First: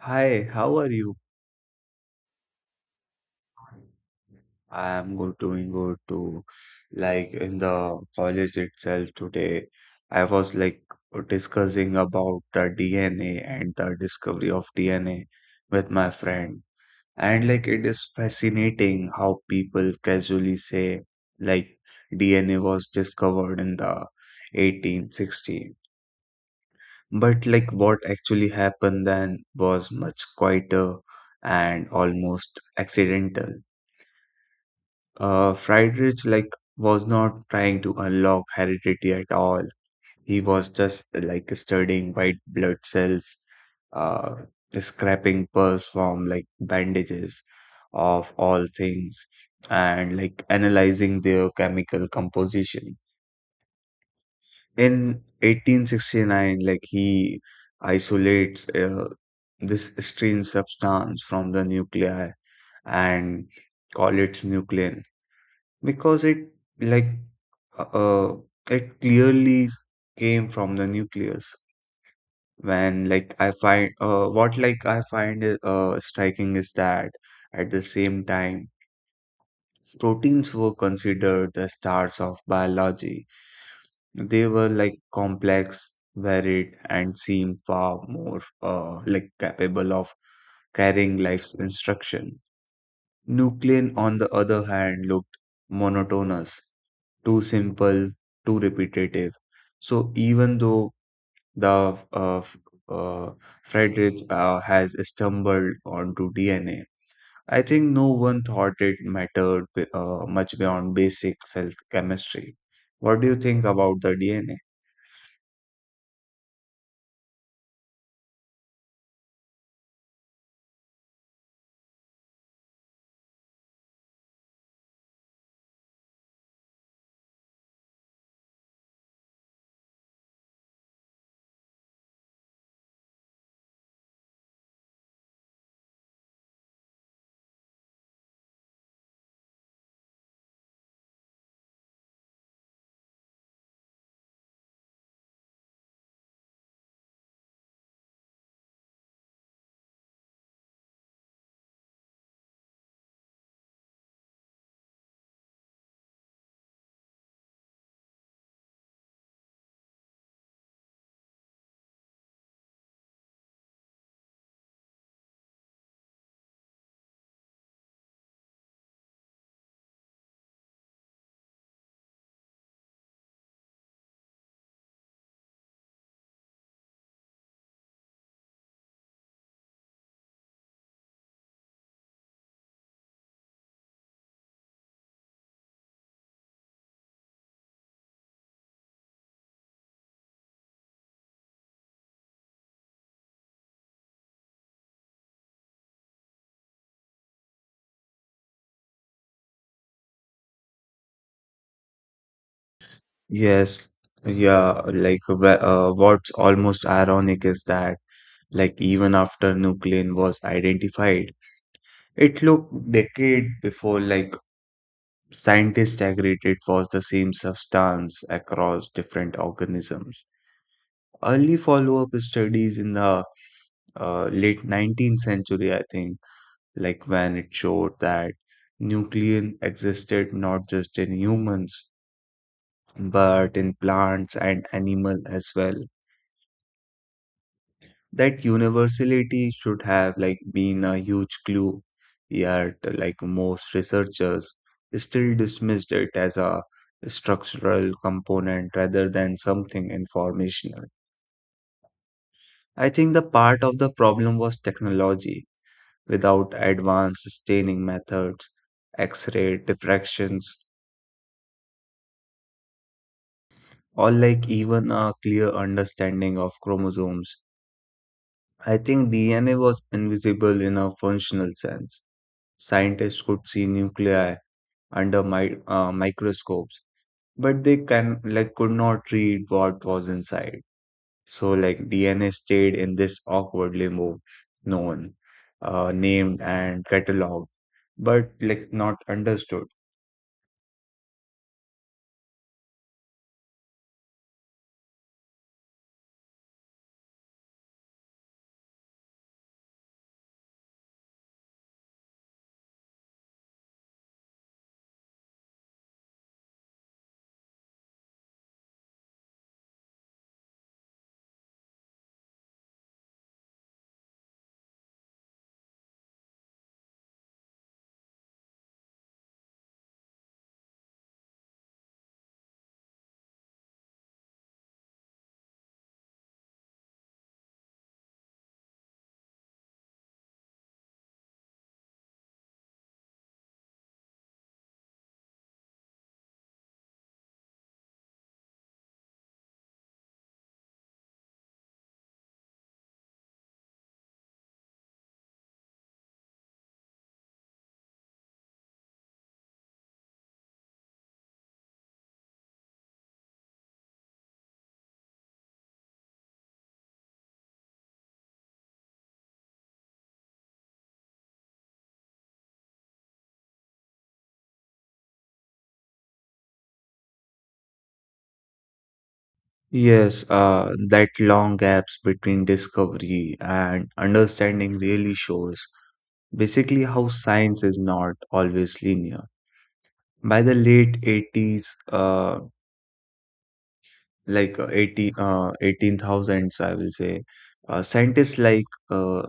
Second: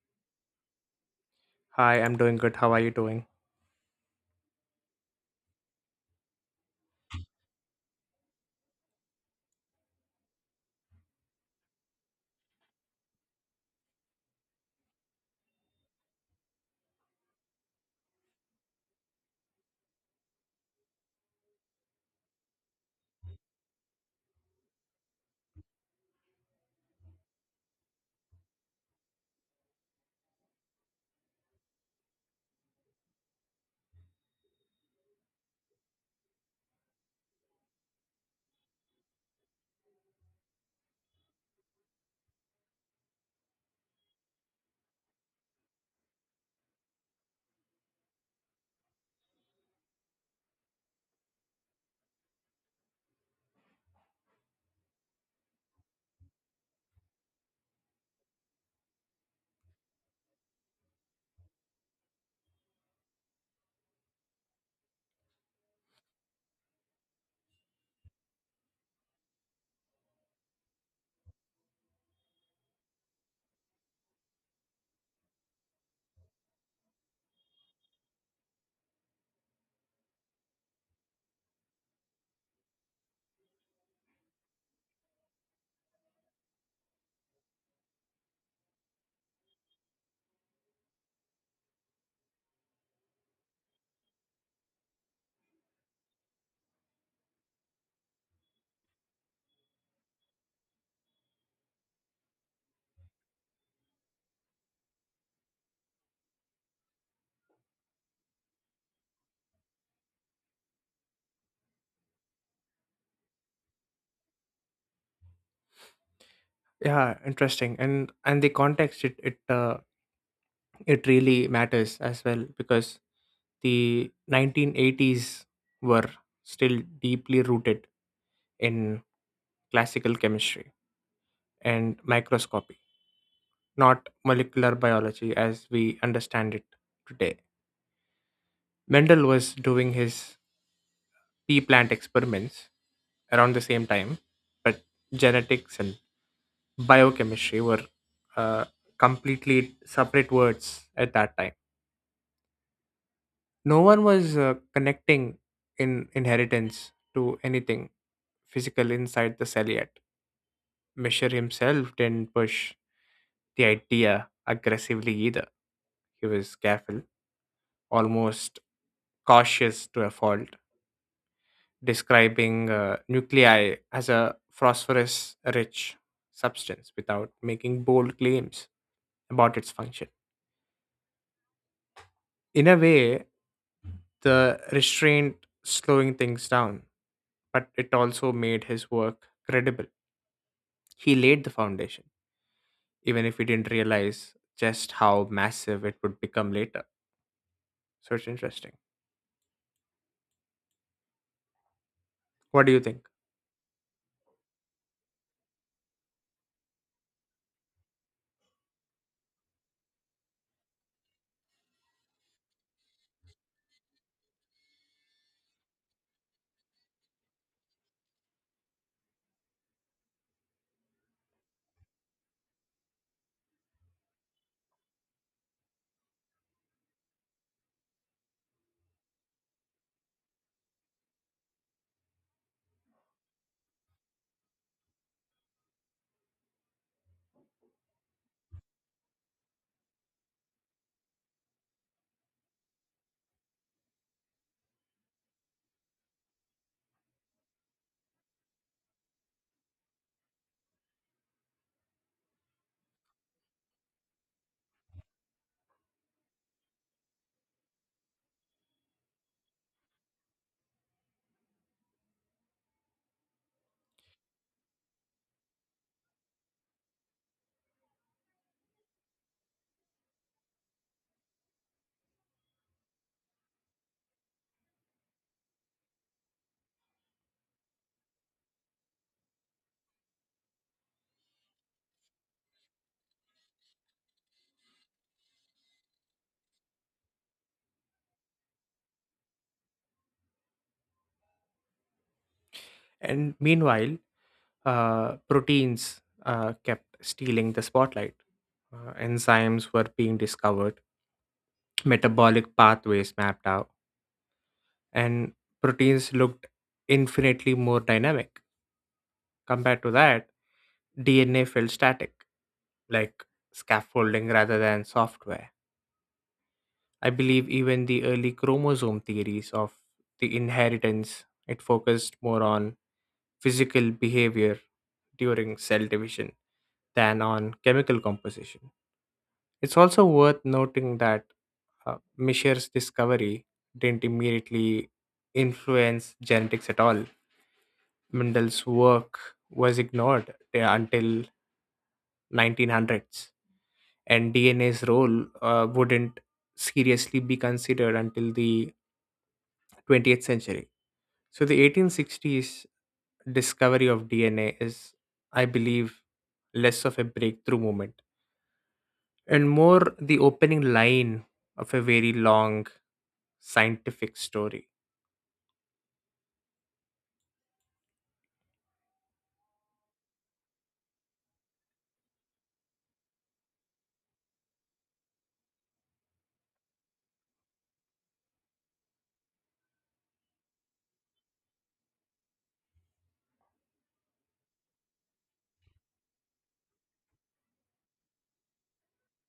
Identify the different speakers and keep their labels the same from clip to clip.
Speaker 1: Hi, how are you?
Speaker 2: Hi, I'm doing good. How are you doing?
Speaker 1: I am good, doing good too. Like in the college itself today, I was like discussing about the DNA and the discovery of DNA with my friend. And like it is fascinating how people casually say like DNA was discovered in the 1860. But like what actually happened then was much quieter and almost accidental. Friedrich like was not trying to unlock heredity at all. He was just like studying white blood cells, uh, scraping pus from like bandages of all things, and like analyzing their chemical composition. In 1869, like he isolates this strange substance from the nuclei and call it nuclein because like uh uh, it clearly came from the nucleus. When like I find What I find striking is that at the same time, proteins were considered the stars of biology. They were like complex, varied, and seemed far more like capable of carrying life's instruction. Nuclein, on the other hand, looked monotonous, too simple, too repetitive. So even though the uh, f- uh, Friedrich has stumbled onto DNA, I think no one thought it mattered much beyond basic cell chemistry. What do you think about the DNA?
Speaker 2: Yeah, interesting. And the context it really matters as well because the 1980s were still deeply rooted in classical chemistry and microscopy, not molecular biology as we understand it today. Mendel was doing his pea plant experiments around the same time, but genetics and biochemistry were uh, completely separate words at that time. No one was connecting in inheritance to anything physical inside the cell yet. Misher himself didn't push the idea aggressively either. He was careful, almost cautious to a fault, describing nuclei as a phosphorus rich substance without making bold claims about its function. In a way, the restraint slowing things down, but it also made his work credible. He laid the foundation, even if he didn't realize just how massive it would become later. So it's interesting. What do you think?
Speaker 1: Yes, yeah, like what's almost ironic is that, like, even after Nuclein was identified, it looked decade before like scientists agreed it was the same substance across different organisms. Early follow-up studies in the late 19th century, I think, like, when it showed that nuclein existed not just in humans but in plants and animal as well. That universality should have like been a huge clue. Yet like most researchers still dismissed it as a structural component rather than something informational. I think the part of the problem was technology. Without advanced staining methods, x-ray diffractions, or like even a clear understanding of chromosomes, I think DNA was invisible in a functional sense. Scientists could see nuclei under my microscopes, but they can like could not read what was inside. So like DNA stayed in this awkward limbo, known, named and cataloged, but like not understood.
Speaker 2: And meanwhile, proteins kept stealing the spotlight. Enzymes were being discovered, metabolic pathways mapped out, and proteins looked infinitely more dynamic. Compared to that, DNA felt static, like scaffolding rather than software. I believe even the early chromosome theories of the inheritance it focused more on physical behavior during cell division than on chemical composition. It's also worth noting that Mishra's discovery didn't immediately influence genetics at all. Mendel's work was ignored until 1900s, and DNA's role wouldn't seriously be considered until the 20th century. So the 1860s discovery of DNA is, I believe, less of a breakthrough moment and more the opening line of a very long scientific story.
Speaker 1: Yes, that long gaps between discovery and understanding really shows basically how science is not always linear. By the late 80s, uh, like 80 18,000s, I will say. Scientists like, uh,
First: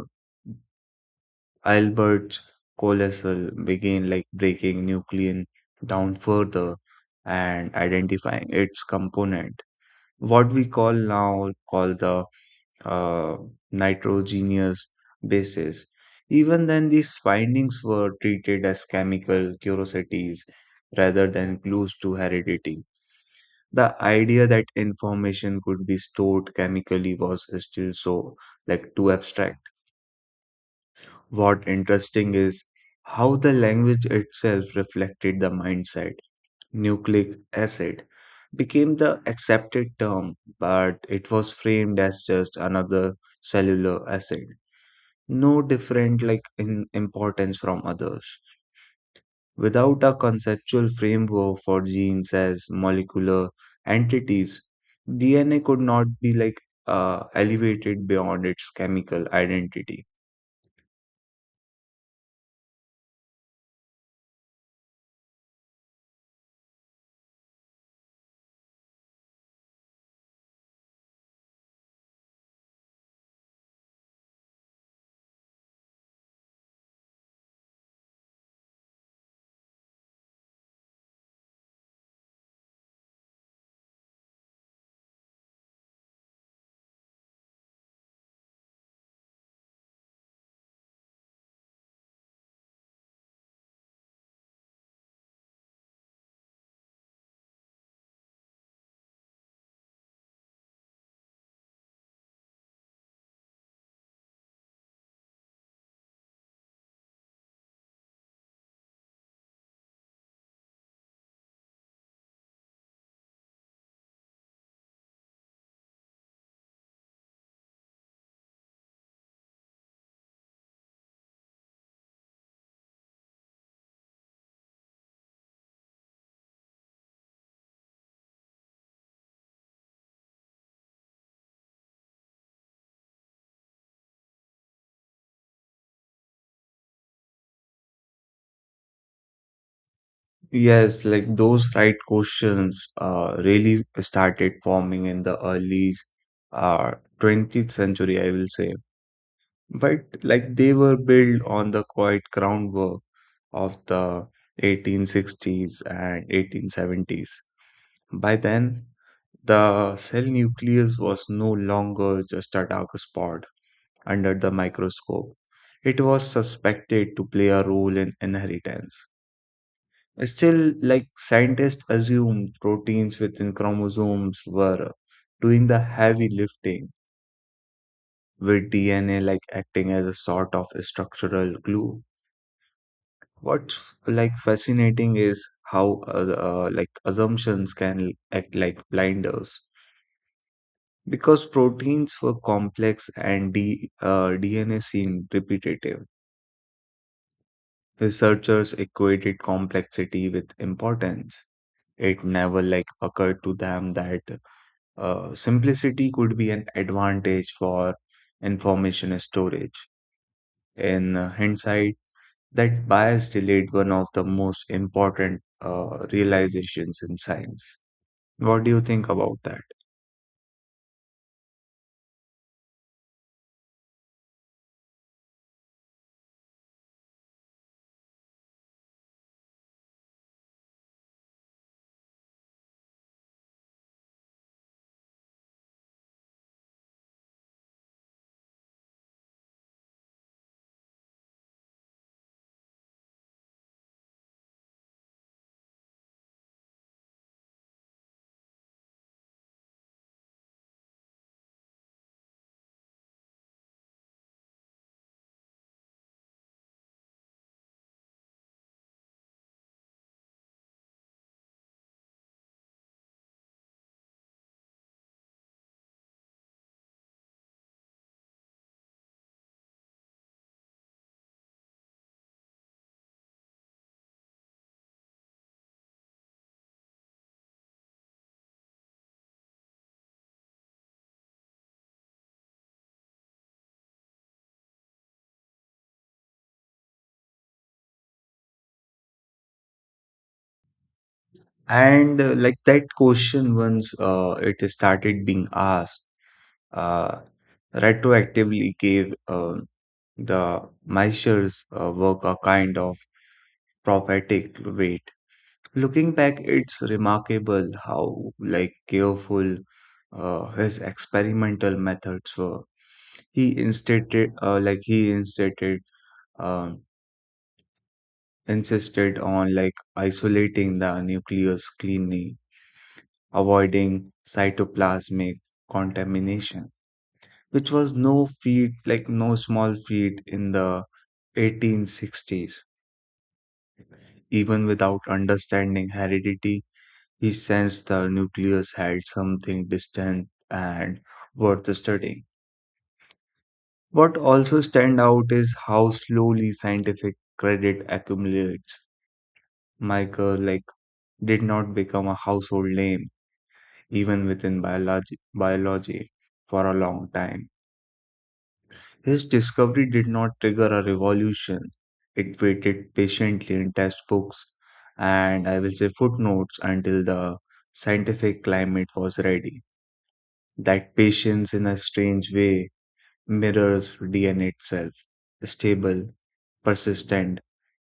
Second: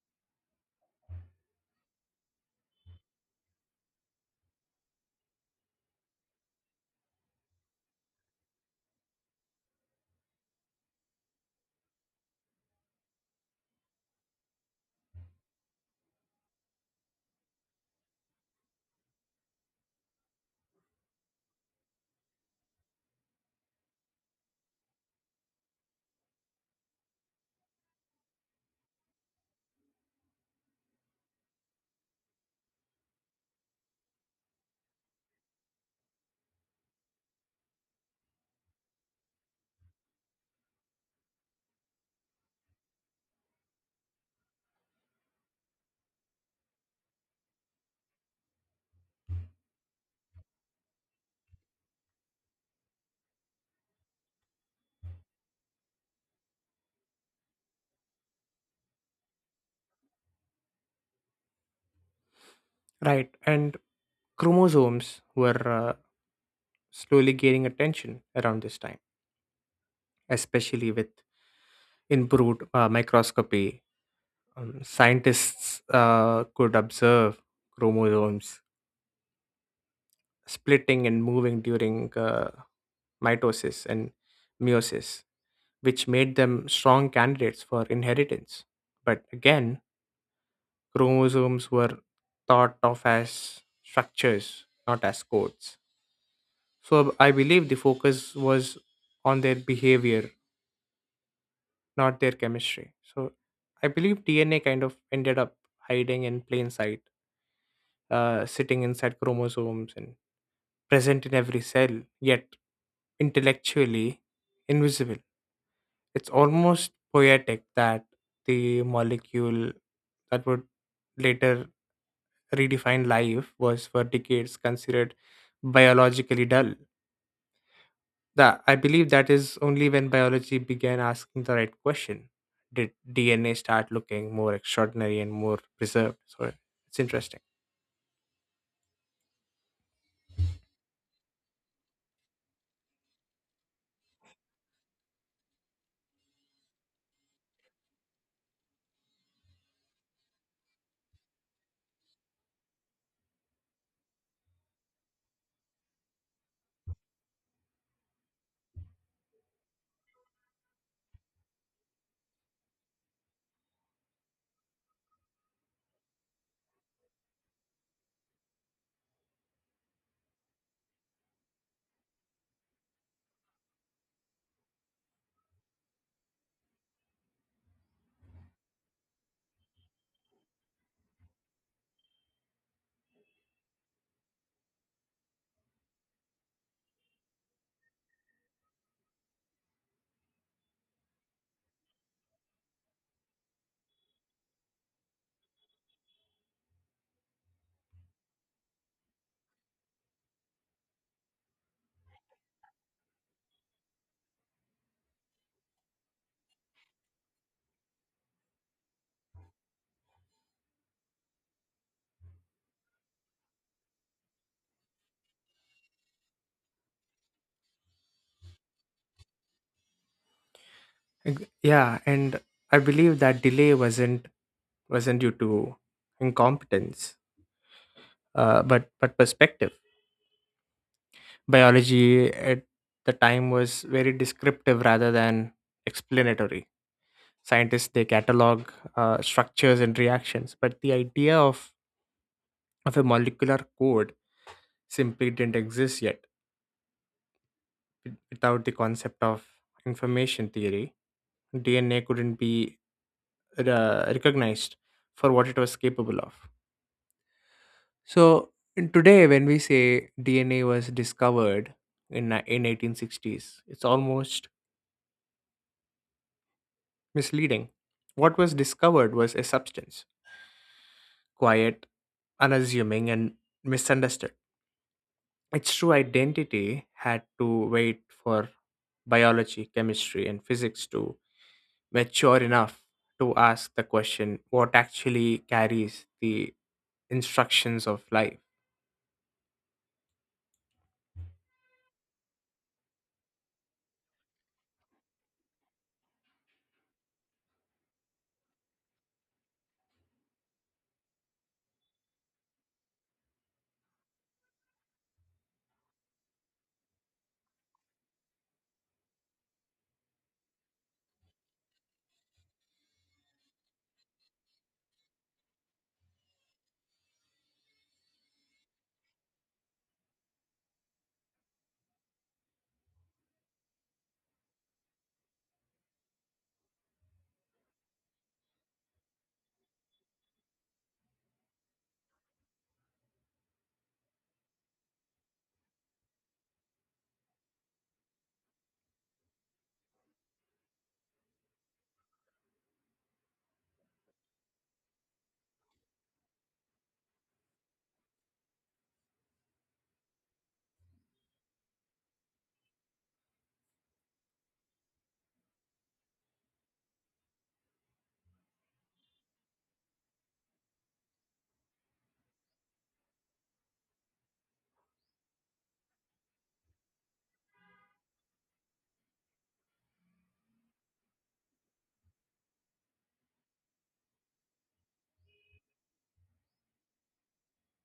Speaker 1: Albert Coleslaw, began like breaking nuclein down further and identifying its component. What we call now call the uh, nitrogenous bases. Even then, these findings were treated as chemical curiosities rather than clues to heredity. The idea that information could be stored chemically was still so like too abstract. What interesting is how the language itself reflected the mindset. Nucleic acid became the accepted term, but it was framed as just another cellular acid, no different like in importance from others. Without a conceptual framework for genes as molecular entities, DNA could not be like elevated beyond its chemical identity.
Speaker 2: Right, and chromosomes were slowly gaining attention around this time, especially with improved microscopy. Scientists could observe chromosomes splitting and moving during mitosis and meiosis, which made them strong candidates for inheritance. But again, chromosomes were thought of as structures, not as codes. So I believe the focus was on their behavior, not their chemistry. So I believe DNA kind of ended up hiding in plain sight, sitting inside chromosomes and present in every cell, yet intellectually invisible. It's almost poetic that the molecule that would later redefine life was for decades considered biologically dull. That I believe that is only when biology began asking the right question did DNA start looking more extraordinary and more preserved. So it's interesting.
Speaker 1: Yes, like those right questions really started forming in the early, uh, 20th century, I will say. But like they were built on the quiet groundwork of the 1860s and 1870s. By then, the cell nucleus was no longer just a dark spot under the microscope. It was suspected to play a role in inheritance. Still, like scientists assumed proteins within chromosomes were doing the heavy lifting, with DNA like acting as a sort of structural glue. What's like fascinating is how like assumptions can act like blinders. Because proteins were complex and DNA seemed repetitive, researchers equated complexity with importance. It never like occurred to them that simplicity could be an advantage for information storage. In hindsight, that bias delayed one of the most important realizations in science. What do you think about that?
Speaker 2: Yeah, and I believe that delay wasn't due to incompetence, but perspective. Biology at the time was very descriptive rather than explanatory. Scientists they catalog structures and reactions, but the idea of a molecular code simply didn't exist yet. Without the concept of information theory, DNA couldn't be recognized for what it was capable of. So in today, when we say DNA was discovered in 1860s, it's almost misleading. What was discovered was a substance, quiet, unassuming, and misunderstood. Its true identity had to wait for biology, chemistry, and physics to mature enough to ask the question: what actually carries the instructions of life?
Speaker 1: And like that question, once it started being asked, uh, retroactively gave the Maisher's work a kind of prophetic weight. Looking back, it's remarkable how like careful his experimental methods were. He instated, um, insisted on like isolating the nucleus cleanly, avoiding cytoplasmic contamination, which was like no small feat in the 1860s. Even without understanding heredity, he sensed the nucleus had something distant and worth studying. What also stands out is how slowly scientific credit accumulates. Michael like did not become a household name even within biology for a long time. His discovery did not trigger a revolution. It waited patiently in textbooks and, I will say, footnotes until the scientific climate was ready. That patience, in a strange way, mirrors DNA itself: stable, persistent,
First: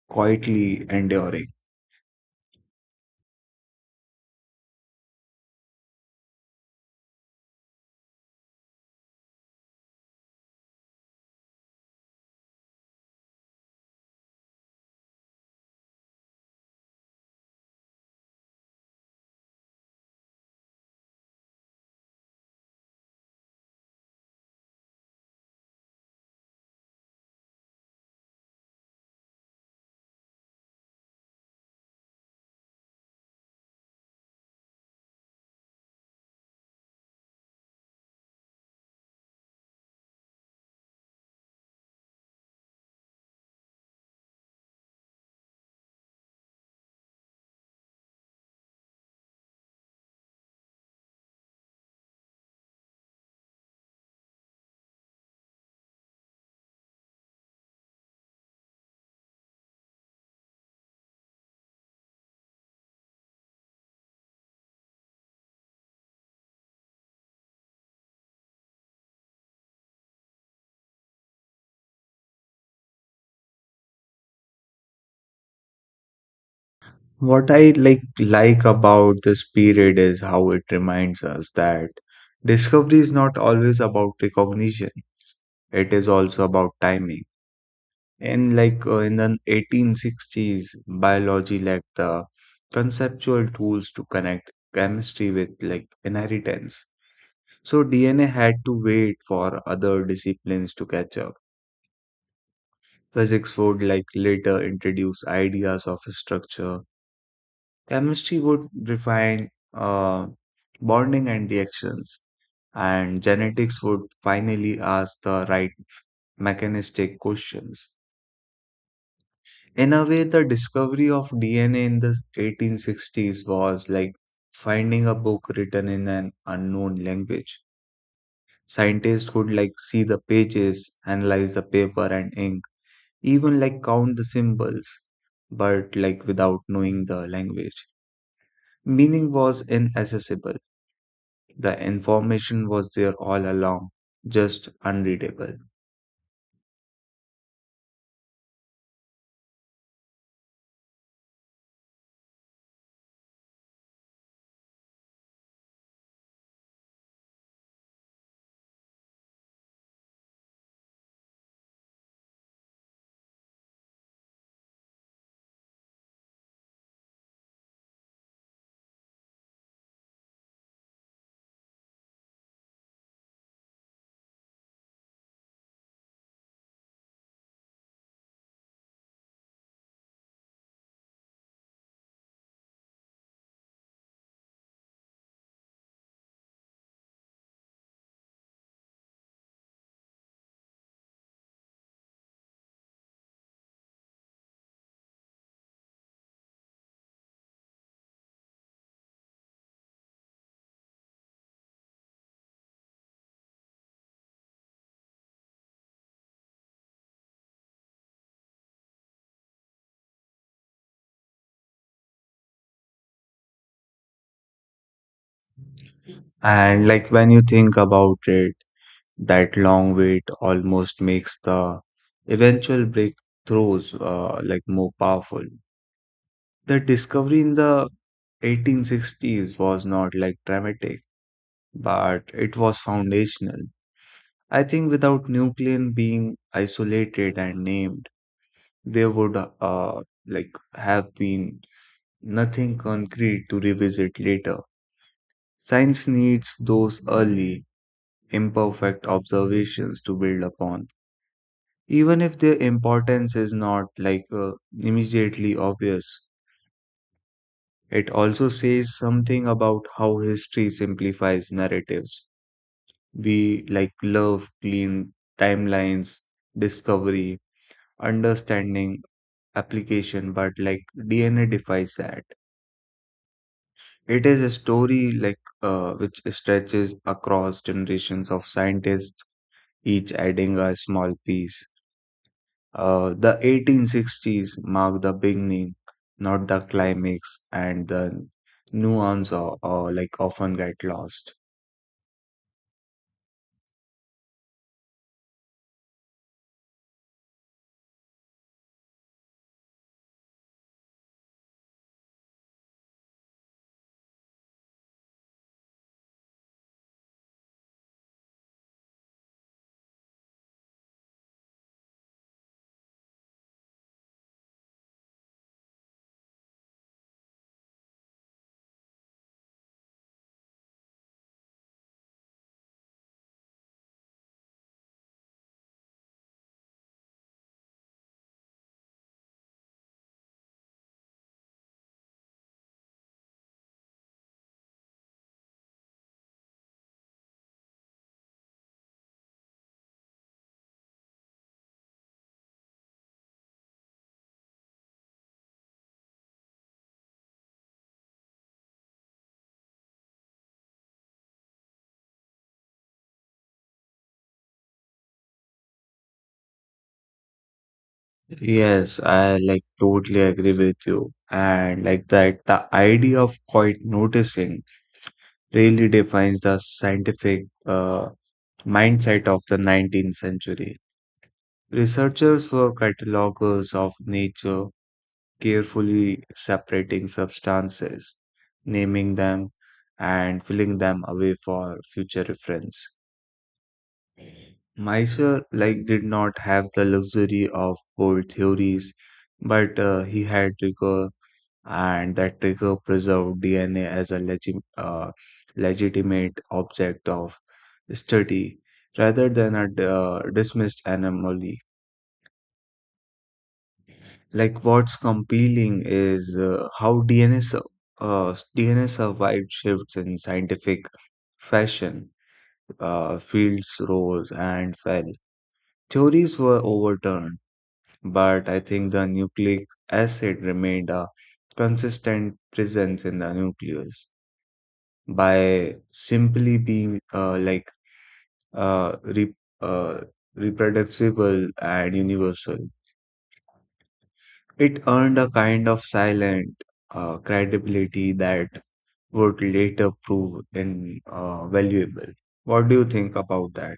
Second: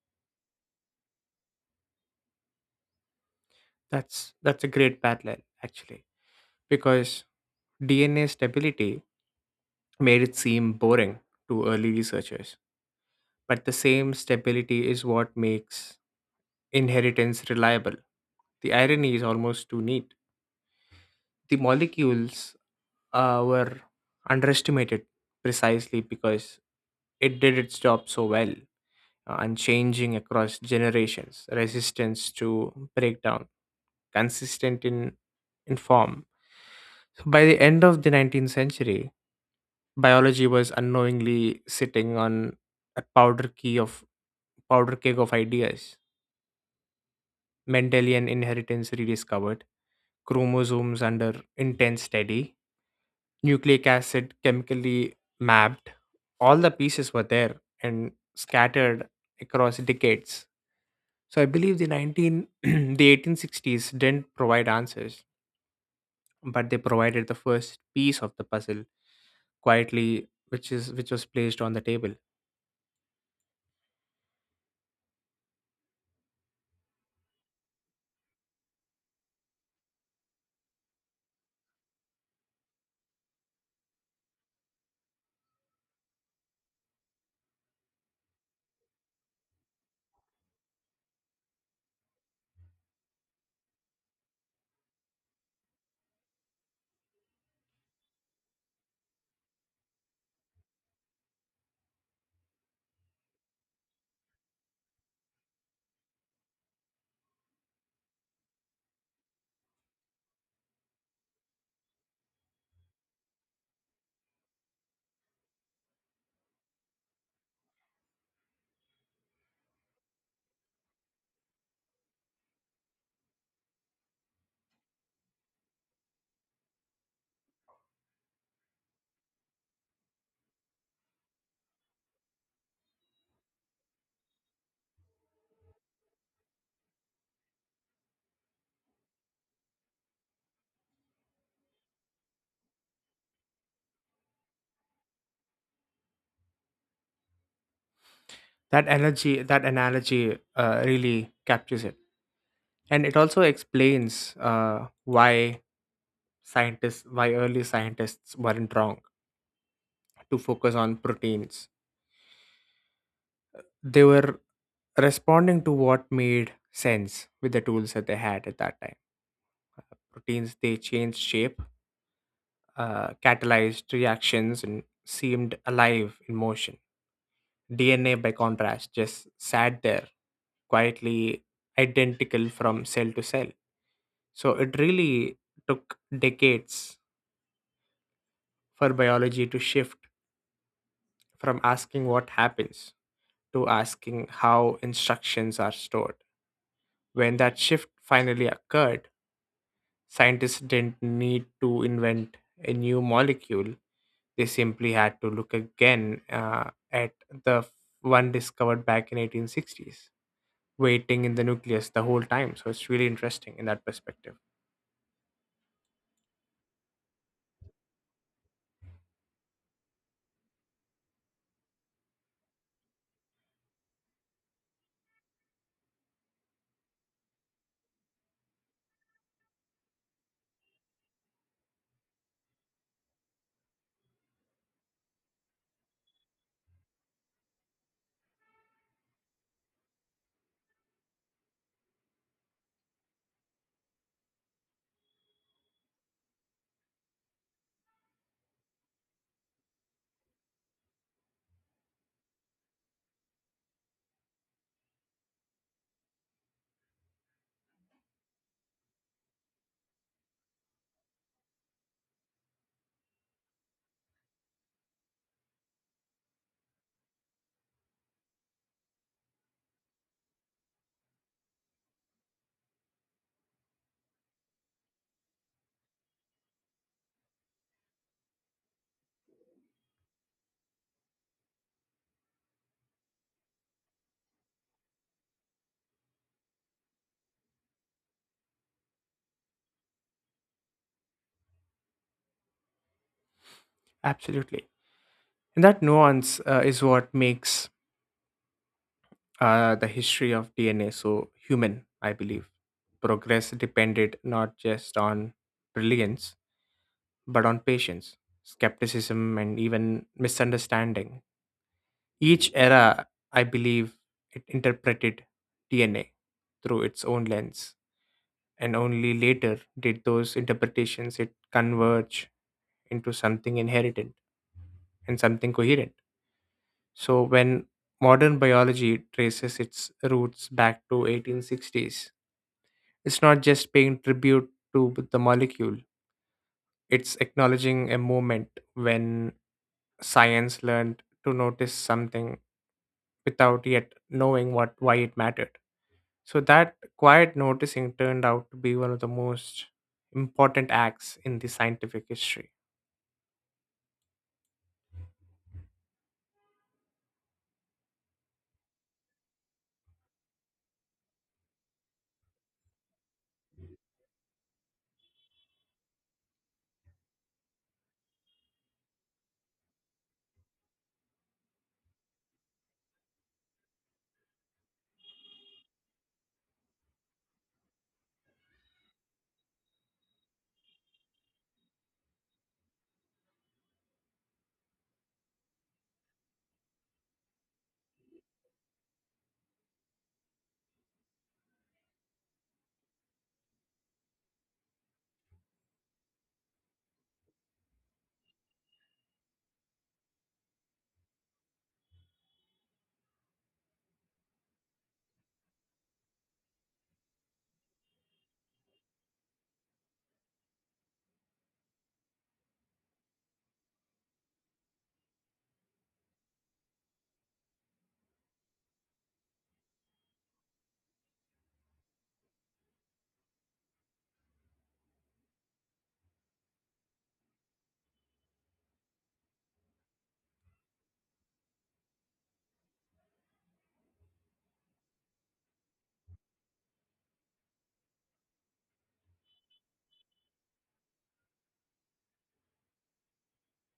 Speaker 1: quietly enduring.
Speaker 2: That's a great parallel, actually, because DNA stability made it seem boring to early researchers. But the same stability is what makes inheritance reliable. The irony is almost too neat. The molecules were underestimated precisely because it did its job so well and changing across generations, resistance to breakdown, consistent in form. So by the end of the 19th century, biology was unknowingly sitting on a powder keg of ideas: mendelian inheritance rediscovered, chromosomes under intense study, nucleic acid chemically mapped. All the pieces were there, and scattered across decades. So I believe the 19 the 1860s didn't provide answers, but they provided the first piece of the puzzle, quietly, which was placed on the table.
Speaker 1: What I like about this period is how it reminds us that discovery is not always about recognition. It is also about timing. In the 1860s, biology lacked the conceptual tools to connect chemistry with like inheritance. So DNA had to wait for other disciplines to catch up. Physics would like later introduce ideas of structure. Chemistry would refine uh, bonding and reactions, and genetics would finally ask the right mechanistic questions. In a way, the discovery of DNA in the 1860s was like finding a book written in an unknown language. Scientists could like see the pages, analyze the paper and ink, even like count the symbols, but like without knowing the language. Meaning was inaccessible. The information was there all along, just unreadable.
Speaker 2: That analogy really captures it, and it also explains uh, why early scientists weren't wrong to focus on proteins. They were responding to what made sense with the tools that they had at that time. Proteins they changed shape, catalyzed reactions, and seemed alive in motion. DNA, by contrast, just sat there quietly, identical from cell to cell. So it really took decades for biology to shift from asking what happens to asking how instructions are stored. When that shift finally occurred, scientists didn't need to invent a new molecule. They simply had to look again at the one discovered back in 1860s, waiting in the nucleus the whole time. So it's really interesting in that perspective.
Speaker 1: And like when you think about it, that long wait almost makes the eventual breakthroughs like more powerful. The discovery in the 1860s was not like dramatic, but it was foundational. I think without nuclein being isolated and named, there would like have been nothing concrete to revisit later. Science needs those early, imperfect observations to build upon. Even if their importance is not like, immediately obvious, it also says something about how history simplifies narratives. We like love clean timelines: discovery, understanding, application, but like DNA defies that. It is a story, like, which stretches across generations of scientists, each adding a small piece. The 1860s mark the beginning, not the climax, and the nuance, or, like, often get lost.
Speaker 2: Absolutely. And that nuance is what makes the history of DNA so human, I believe. Progress depended not just on brilliance, but on patience, skepticism, and even misunderstanding. Each era, I believe, it interpreted DNA through its own lens, and only later did those interpretations it converge into something inherited and something coherent. So when modern biology traces its roots back to 1860s, it's not just paying tribute to the molecule, it's acknowledging a moment when science learned to notice something without yet knowing what why it mattered. So that quiet noticing turned out to be one of the most important acts in the scientific history.
Speaker 1: Yes, I like totally agree with you. And like that, the idea of quite noticing really defines the scientific, mindset of the 19th century. Researchers were catalogers of nature, carefully separating substances, naming them, and filling them away for future reference. Mysore like did not have the luxury of bold theories, but he had rigor, and that rigor preserved DNA as a legitimate object of study rather than a dismissed anomaly. Like, what's compelling is how DNA survived shifts in scientific fashion. Fields rose and fell. Theories were overturned, but I think the nucleic acid remained a consistent presence in the nucleus by simply being like, uh, re- uh, reproducible and universal. It earned a kind of silent, credibility that would later prove invaluable. What do you think about that?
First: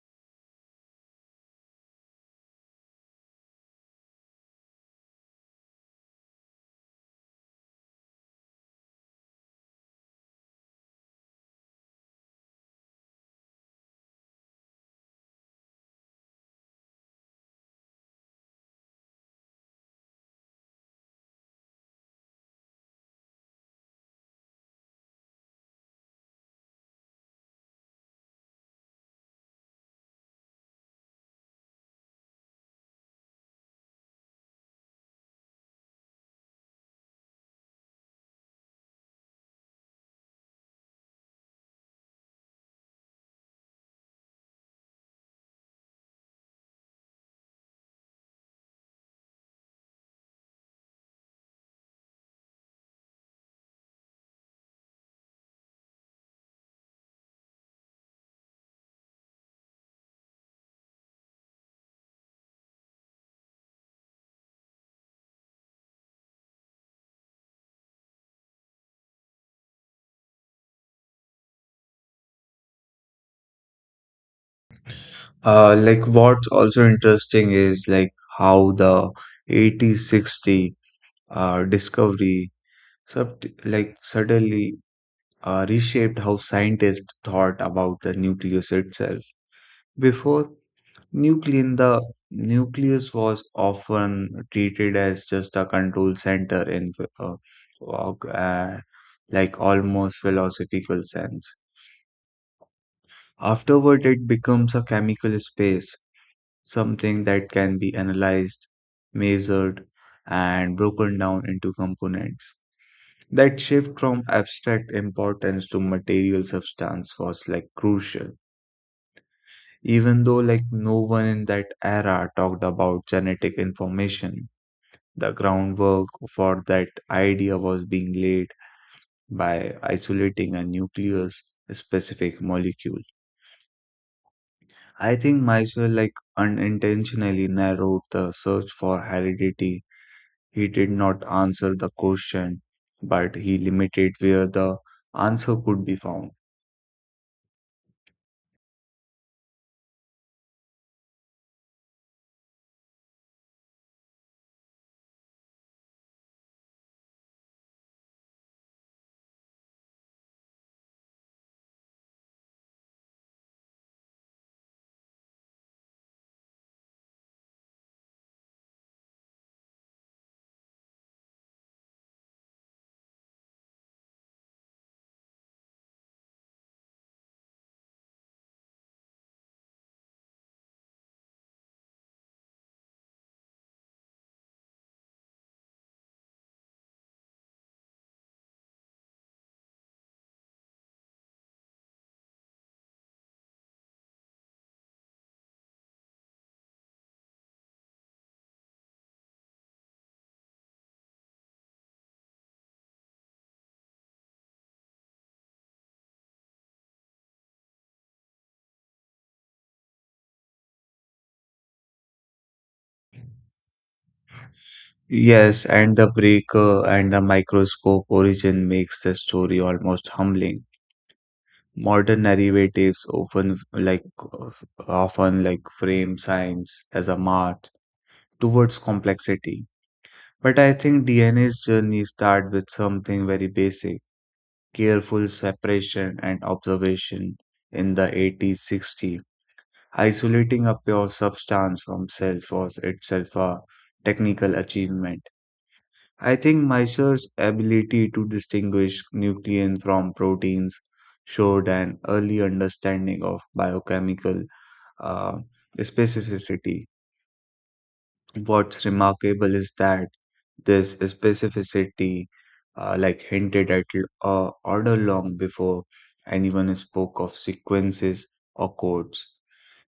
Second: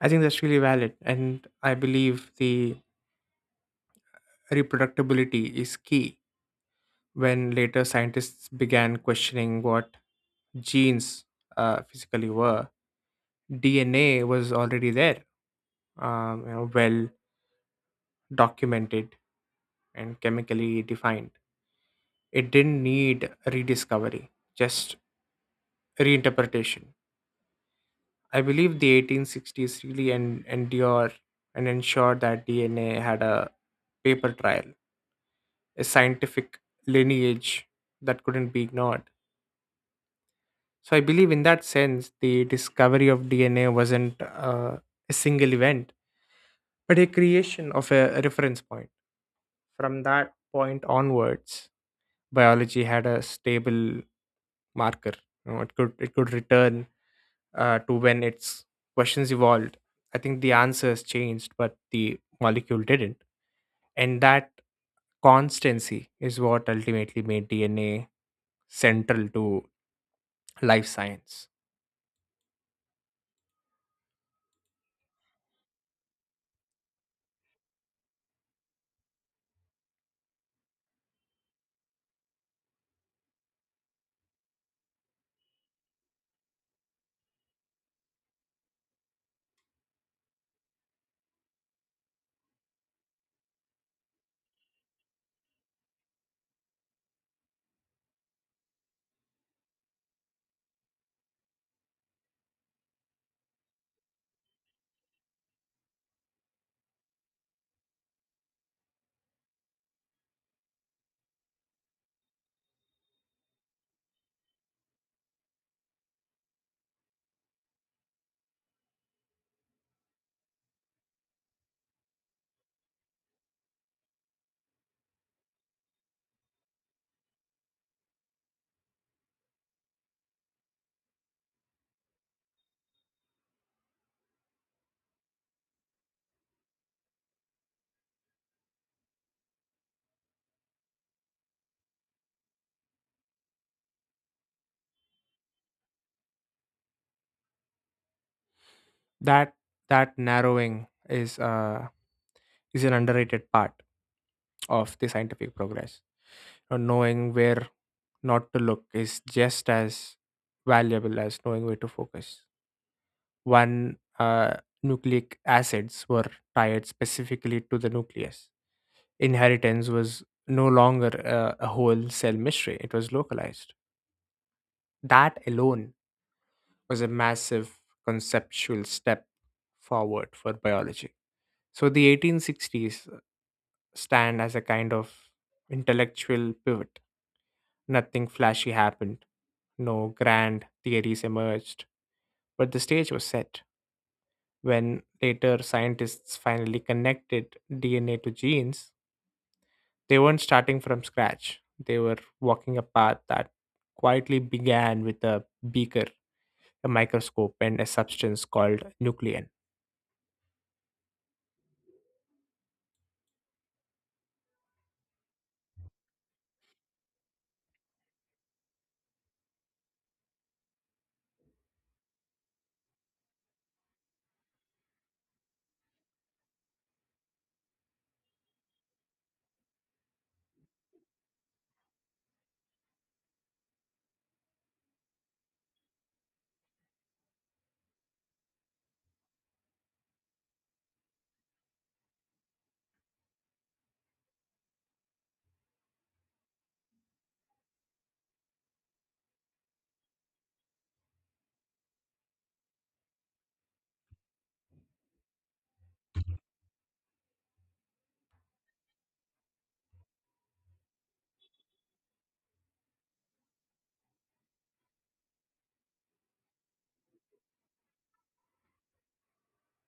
Speaker 2: I think that's really valid, and I believe the reproductibility is key when later scientists began questioning what genes physically were. DNA was already there, you know, well documented and chemically defined. It didn't need rediscovery, just reinterpretation. I believe the 1860s really endure and ensured that DNA had a paper trail, a scientific lineage that couldn't be ignored. So I believe in that sense, the discovery of DNA wasn't a single event, but a creation of a reference point. From that point onwards, biology had a stable marker. You know, it could return to when its questions evolved. I think the answers changed, but the molecule didn't. And that constancy is what ultimately made DNA central to life science.
Speaker 1: Like, what's also interesting is like how the 8060 discovery sub like suddenly reshaped how scientists thought about the nucleus itself. Before Nuclein, the nucleus was often treated as just a control center in, uh, uh, like, almost philosophical sense. Afterward, it becomes a chemical space, something that can be analyzed, measured, and broken down into components. That shift from abstract importance to material substance was like crucial. Even though like no one in that era talked about genetic information, the groundwork for that idea was being laid by isolating a nucleus specific molecule. I think Meissner like unintentionally narrowed the search for heredity. He did not answer the question, but he limited where the answer could be found.
Speaker 2: that that narrowing is an underrated part of the scientific progress, or knowing where not to look is just as valuable as knowing where to focus. One Nucleic acids were tied specifically to the nucleus. Inheritance was no longer a whole cell mystery, it was localized. That alone was a massive conceptual step forward for biology. So the 1860s stand as a kind of intellectual pivot. Nothing flashy happened, no grand theories emerged, but the stage was set. When later scientists finally connected DNA to genes, they weren't starting from scratch. They were walking a path that quietly began with a beaker, a microscope, and a substance called nuclein.
Speaker 1: Yes, and the breaker and the microscope origin makes the story almost humbling. Modern narratives, often like often like, frame science as a march towards complexity. But I think DNA's journey starts with something very basic, careful separation and observation. In the 1860s, isolating a pure substance from cells was itself a technical achievement. I think Miser's ability to distinguish nuclein from proteins showed an early understanding of biochemical, uh, specificity. What's remarkable is that this specificity, like, hinted at order long before anyone spoke of sequences or codes.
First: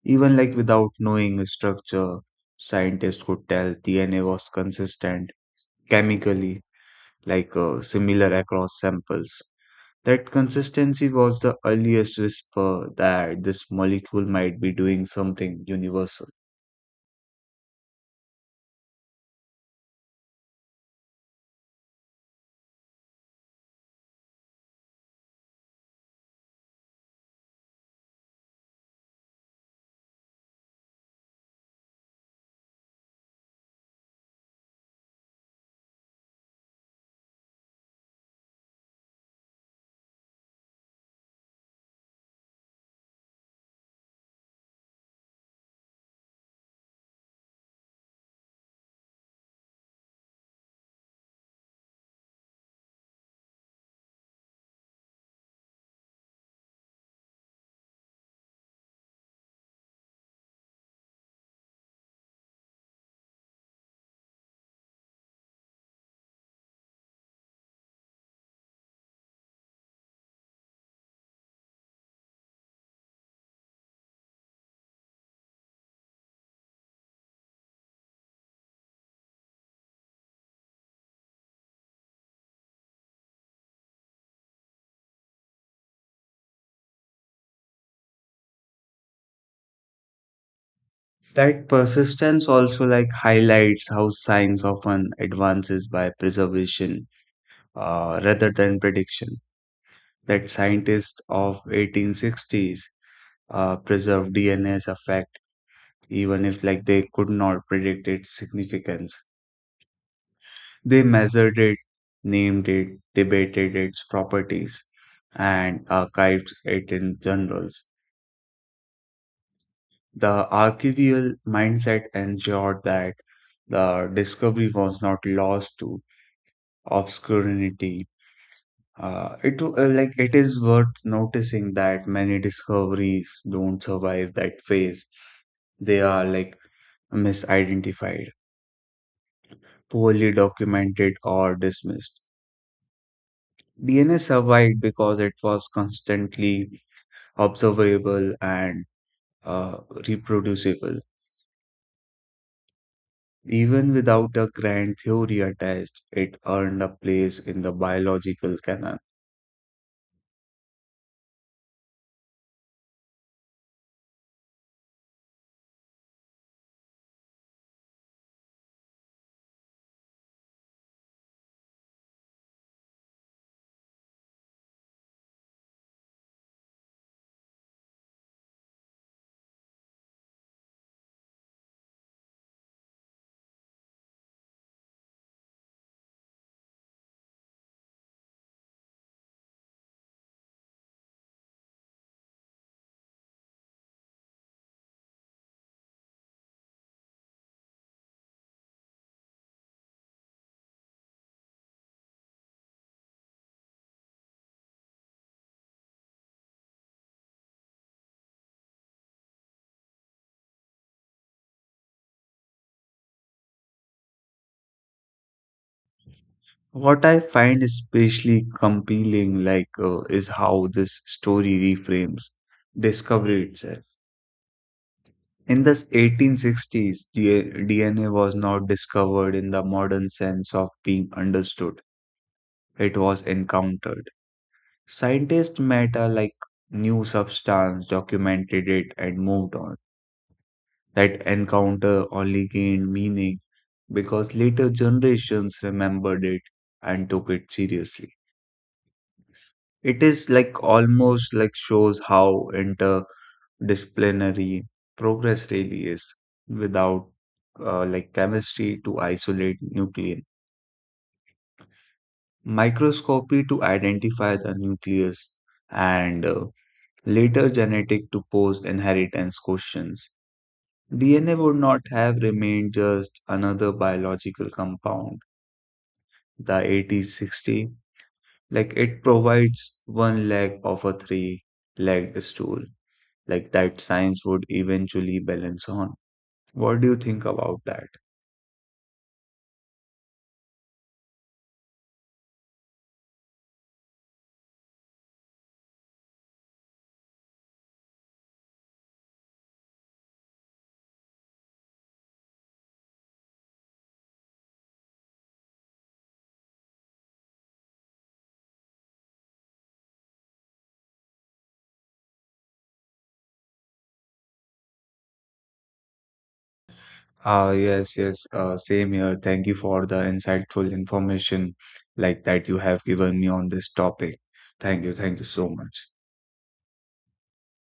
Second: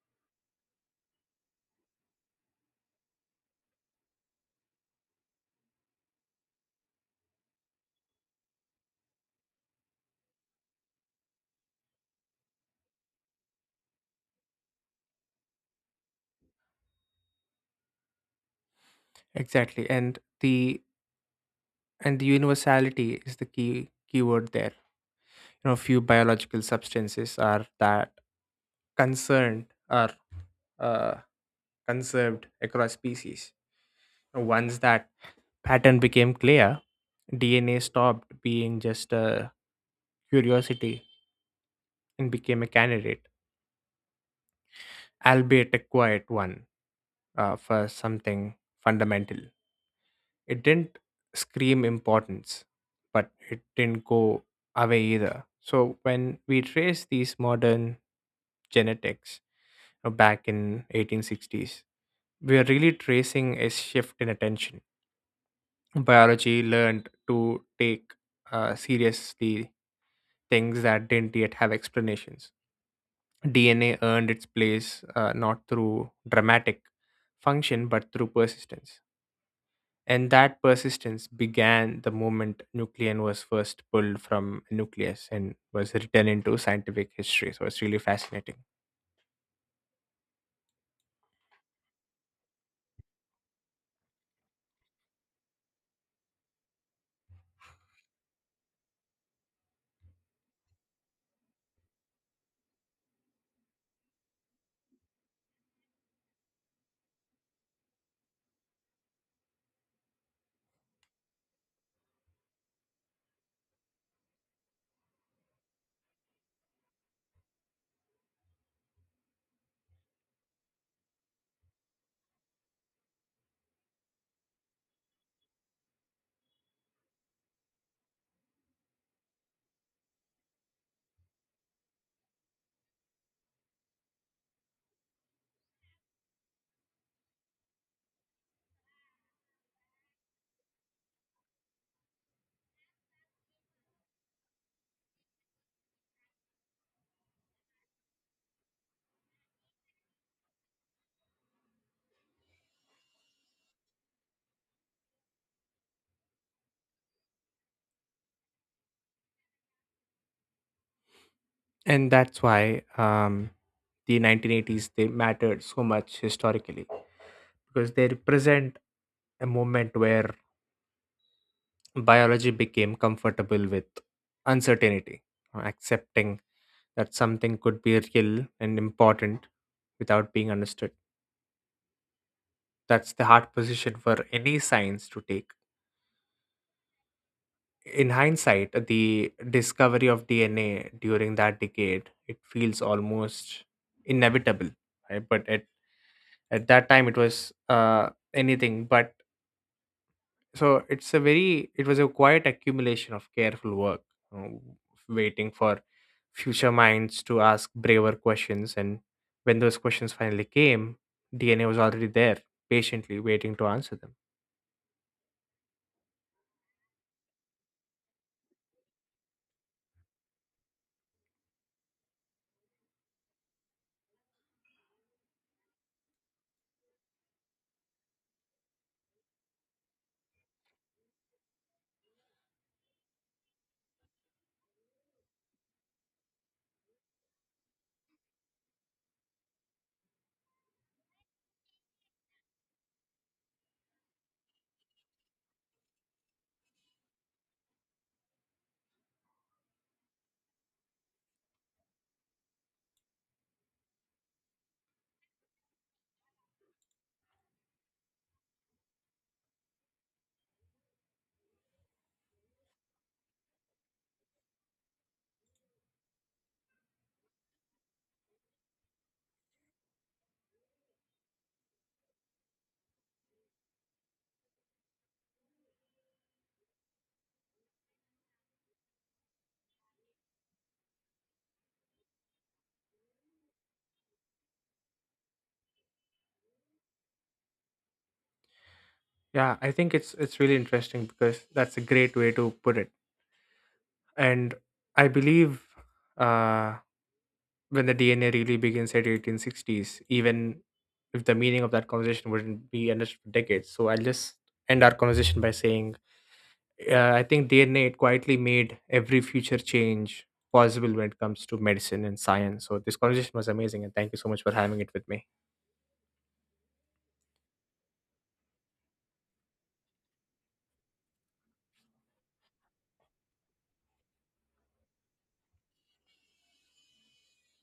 Speaker 1: Even like without knowing structure, scientists could tell DNA was consistent chemically, like, similar across samples. That consistency was the earliest whisper that this molecule might be doing something universal.
Speaker 2: Exactly. And the universality is the key keyword there. You know, few biological substances are that concerned are uh, conserved across species. Once that pattern became clear, DNA stopped being just a curiosity and became a candidate, albeit a quiet one, for something fundamental. It didn't scream importance, but it didn't go away either. So when we trace these modern genetics back in 1860s, we are really tracing a shift in attention. Biology learned to take seriously things that didn't yet have explanations. DNA earned its place not through dramatic function but through persistence. And that persistence began the moment nucleon was first pulled from nucleus and was written into scientific history. So it's really fascinating.
Speaker 1: That persistence also like highlights how science often advances by preservation, rather than prediction. That scientists of 1860s, preserved DNA as a fact, even if like they could not predict its significance. They measured it, named it, debated its properties, and archived it in journals. The archival mindset ensured that the discovery was not lost to obscurity. It like it is worth noticing that many discoveries don't survive that phase. They are like misidentified, poorly documented, or dismissed. DNA survived because it was constantly observable and, uh, reproducible. Even without a grand theory attached, it earned a place in the biological canon.
Speaker 2: And that's why the 1980s they mattered so much historically because they represent a moment where biology became comfortable with uncertainty, accepting that something could be real and important without being understood. That's the hard position for any science to take. In hindsight, the discovery of DNA during that decade it feels almost inevitable, right? But at that time it was anything but. So it's a very it was a quiet accumulation of careful work, you know, waiting for future minds to ask braver questions, and when those questions finally came, DNA was already there, patiently waiting to answer them.
Speaker 1: What I find especially compelling, like, is how this story reframes discovery itself. In the 1860s, DNA was not discovered in the modern sense of being understood. It was encountered. Scientists met a like new substance, documented it, and moved on. That encounter only gained meaning because later generations remembered it and took it seriously. It is like almost like shows how interdisciplinary progress really is without, like, chemistry to isolate nuclei, microscopy to identify the nucleus, and later genetic to pose inheritance questions. DNA would not have remained just another biological compound. The 80 sixty, like, it provides one leg of a three-legged stool, like that science would eventually balance on. What do you think about that?
Speaker 2: Yeah, I think it's really interesting because that's a great way to put it. And I believe uh, when the DNA really begins at 1860s, even if the meaning of that conversation wouldn't be understood for decades. So I'll just end our conversation by saying, I think DNA it quietly made every future change possible when it comes to medicine and science. So this conversation was amazing, and thank you so much for having it with me.
Speaker 1: Ah, yes, yes, same here. Thank you for the insightful information like that you have given me on this topic. Thank you, thank you so much.